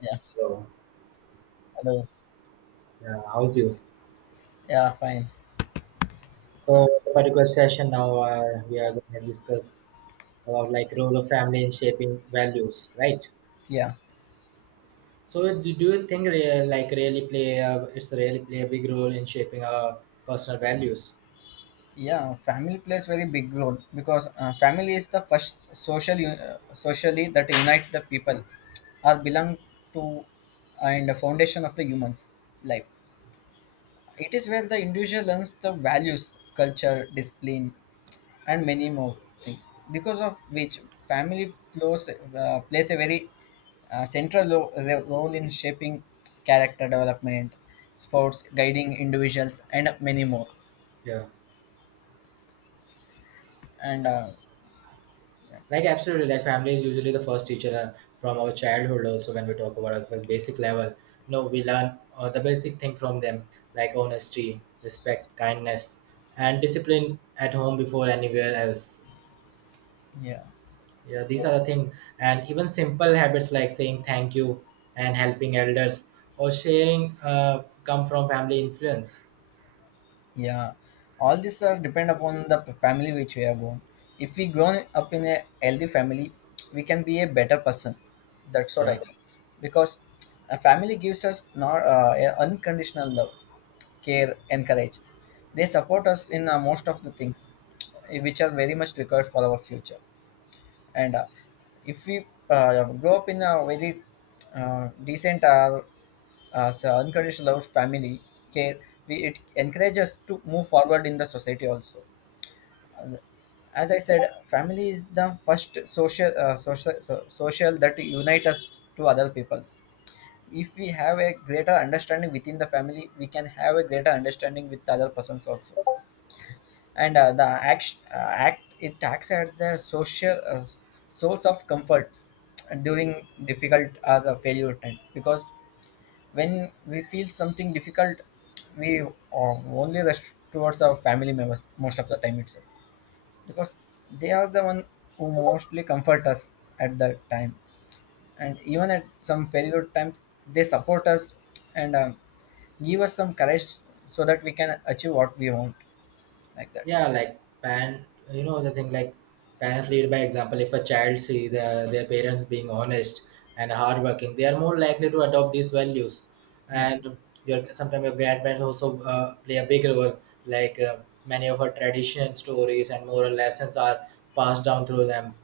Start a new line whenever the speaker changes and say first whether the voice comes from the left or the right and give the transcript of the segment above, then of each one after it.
left: Yeah.
right: Hello.
left: Hello.
right: Yeah, how's you?
left: Yeah, fine. Uh,
right: So the particular session now, we are going to discuss about, like, role of family in shaping values, right?
left: yeah.
right: So do you think like really play a, it's really play a big role in shaping our personal values?
left: Yeah, family plays very big role because family is the first social socially that unite the people or belong to and the foundation of the humans life. It is where the individual learns the values, culture, discipline, and many more things because of which family plays, plays a very central role in shaping character development sports guiding individuals and many more
right: Yeah,
left: and uh,
right: like absolutely. Like, family is usually the first teacher from our childhood. Also, when we talk about our basic level, no, we learn the basic thing from them, like honesty, respect, kindness, and discipline at home before anywhere else.
left: yeah
right: Yeah, these are the thing, and even simple habits like saying thank you and helping elders or sharing come from family influence.
left: Yeah, all these are depend upon the family which we are born. If we grown up in a healthy family, we can be a better person. That's what I
right: Yeah,
left: think. Because a family gives us not a unconditional love, care, and courage. They support us in most of the things, which are very much required for our future and if we grow up in a very decent, unconditional love family care, we, it encourages to move forward in the society also. As I said, family is the first social social that unite us to other peoples. If we have a greater understanding within the family, we can have a greater understanding with other persons also. And the act, it acts as a social source of comfort during difficult or the failure time because when we feel something difficult, we only rush towards our family members most of the time itself because they are the one who mostly comfort us at that time. And even at some failure times they support us and give us some courage so that we can achieve what we want, like that.
right: yeah, like parent, the thing like parents lead by example. If a child see the, their parents being honest and hardworking, they are more likely to adopt these values.
left: Yeah.
right: And your, sometimes your grandparents also play a big role. Like, many of our tradition stories and moral lessons are passed down through them,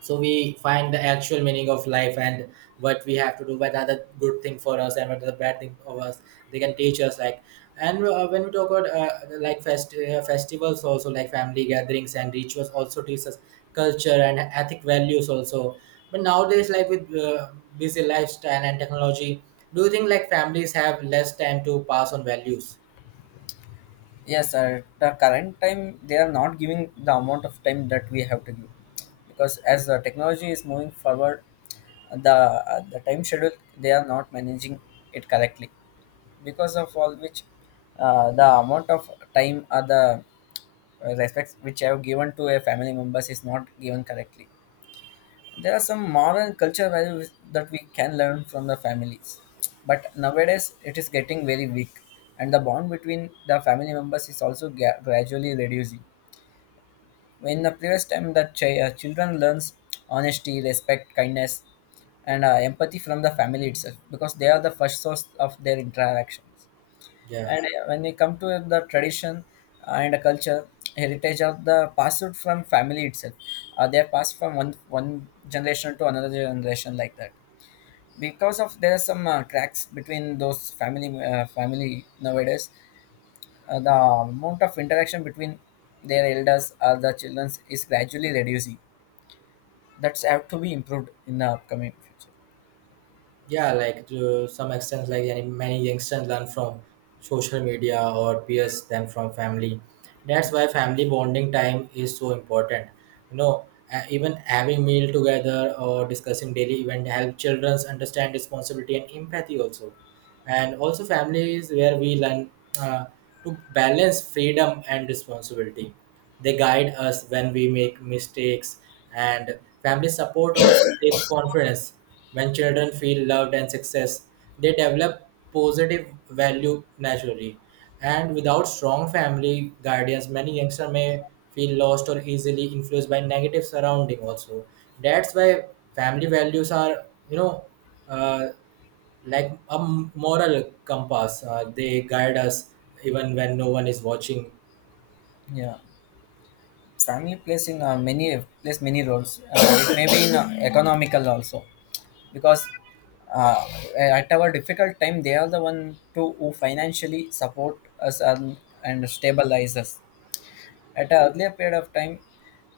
right: so we find the actual meaning of life and what we have to do, what are the good thing for us and what are the bad thing of us. They can teach us, like, and when we talk about, like, festivals also, like, family gatherings and rituals also teach us culture and ethic values also. But nowadays, like, with busy lifestyle and technology, do you think like families have less time to pass on values?
left: Yes, sir. The current time they are not giving the amount of time that we have to give, because as the technology is moving forward, the time schedule they are not managing it correctly, because of all which, the amount of time or the respects which I have given to a family members is not given correctly. There are some moral and cultural values that we can learn from the families, but nowadays it is getting very weak and the bond between the family members is also gradually reducing. In the previous time that children learns honesty, respect, kindness, and empathy from the family itself because they are the first source of their interactions.
right: Yeah,
left: And when we come to the tradition and the culture, heritage of the passed from family itself, they are passed from one generation to another generation, like that. Because of there are some cracks between those family nowadays, the amount of interaction between their elders or the children is gradually reducing. That's have to be improved in the upcoming future.
right: yeah, like, to some extent, like any, many youngsters learn from social media or peers than from family. That's why family bonding time is so important, you know Even having meal together or discussing daily event help children understand responsibility and empathy also. And also, families where we learn, uh, to balance freedom and responsibility. They guide us when we make mistakes, and family support also shapes confidence. When children feel loved and success, they develop positive value naturally. And without strong family guardians, many youngsters may feel lost or easily influenced by negative surrounding also. That's why family values are, you know uh, like a moral compass. They guide us even when no one is watching.
left: Yeah. Family plays in many roles. It may be in economical also, because uh, at our difficult time they are the one to who financially support us and stabilize us. At an earlier period of time,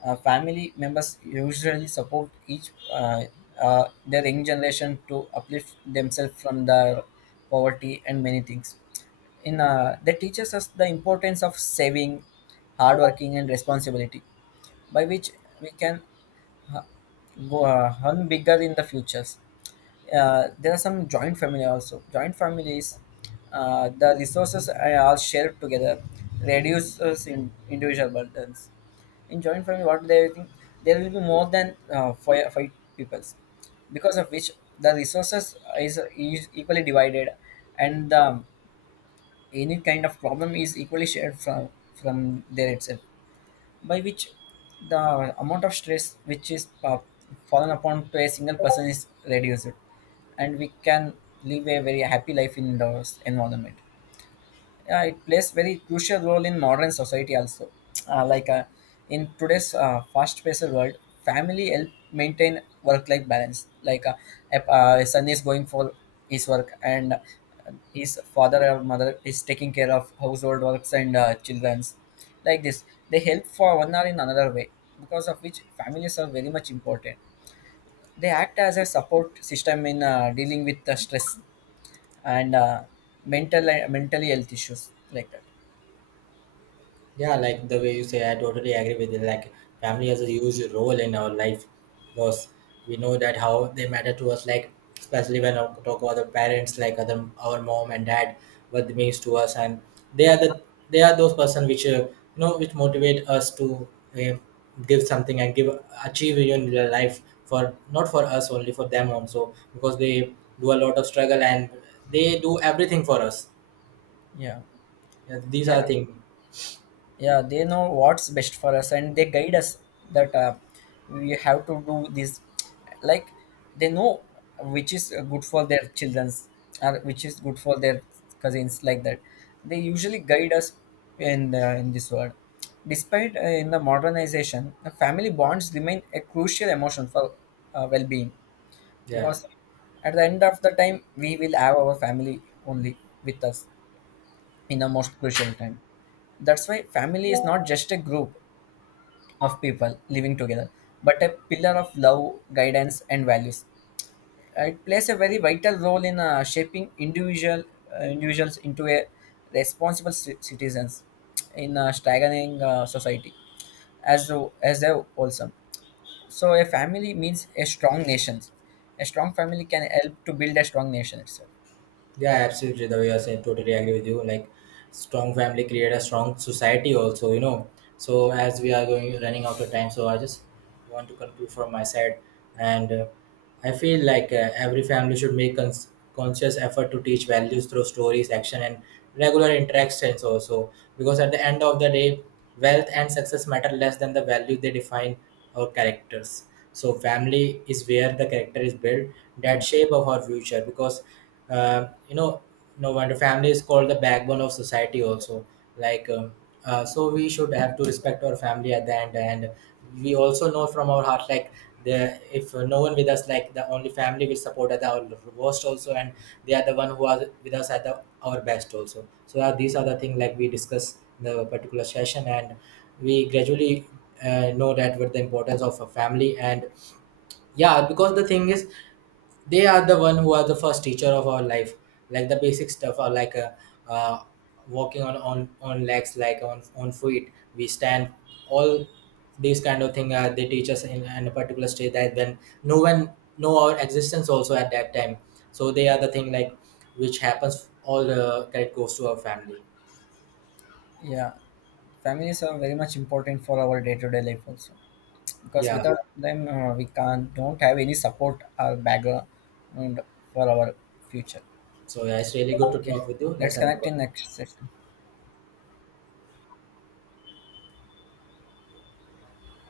left: family members usually support each their young generation to uplift themselves from the poverty and many things in that teaches us the importance of saving, hard working, and responsibility, by which we can go earn bigger in the futures. There are some joint family also. Joint families, the resources are all shared together, reduces in individual burdens. In joint family, what they think there will be more than five, five people, because of which the resources is equally divided, and any kind of problem is equally shared from there itself, by which the amount of stress which is fallen upon to a single person is reduced and we can live a very happy life in the environment. Yeah, it plays very crucial role in modern society also. Uh, like uh, in today's fast-paced world, family help maintain work-life balance. If, a son is going for his work and his father or mother is taking care of household works and children's. Like this, they help for one or in another way, because of which families are very much important. They act as a support system in dealing with the stress and mentally health issues, like that.
right: Yeah, like the way you say, I totally agree with it. Like, family has a huge role in our life because we know that how they matter to us. Like, especially when I talk about the parents, like other our mom and dad, what they means to us, and they are the, they are those person which, which motivate us to uh, give something and give, achieve in your life for, not for us only, for them also, because they do a lot of struggle and they do everything for us.
left: Yeah,
right: Yeah, these are
left: yeah,
right: things.
left: yeah. They know what's best for us, and they guide us that we have to do this. Like they know which is good for their childrens, or which is good for their cousins, like that. They usually guide us in this world. Despite in the modernization, the family bonds remain a crucial emotion for well-being
right: Yeah.
left: because at the end of the time, we will have our family only with us in the most crucial time. That's why family is not just a group of people living together, but a pillar of love, guidance, and values. It plays a very vital role in shaping individuals into a responsible citizens in a staggering society, as though as a wholesome. So a family means a strong nation. A strong family can help to build a strong nation itself.
right: Yeah, absolutely. The way you're saying, totally agree with you. Like, strong family create a strong society also, So, as we are going, running out of time, so I just want to conclude from my side. And I feel like, every family should make conscious effort to teach values through stories, action, and regular interactions, also. Because at the end of the day, wealth and success matter less than the value they define our characters. So, family is where the character is built, that
left: Yeah,
right: shape of our future. Because uh, you know no wonder family is called the backbone of society also. Like, so we should have to respect our family at the end, and we also know from our heart, like, the, if no one with us, like, the only family will support at our worst also, and they are the one who are with us at the, our best also. So these are the things like we discuss in the particular session, and we gradually know that what the importance of a family. And yeah, because the thing is, they are the one who are the first teacher of our life. Like, the basic stuff are, like, uh, walking on, on legs, like, on feet we stand, all these kind of thing, they teach us in a particular state, that when no one know our existence also at that time. So they are the thing, like, which happens, all the credit goes to our family.
left: yeah. Families are very much important for our day-to-day life also, because
right: Yeah,
left: without them we can't don't have any support or background for our future.
right: so yeah, it's really good to
left: Okay,
right: talk with you.
left: let's
right: Let's end the
left: connect
right: call.
left: in next session.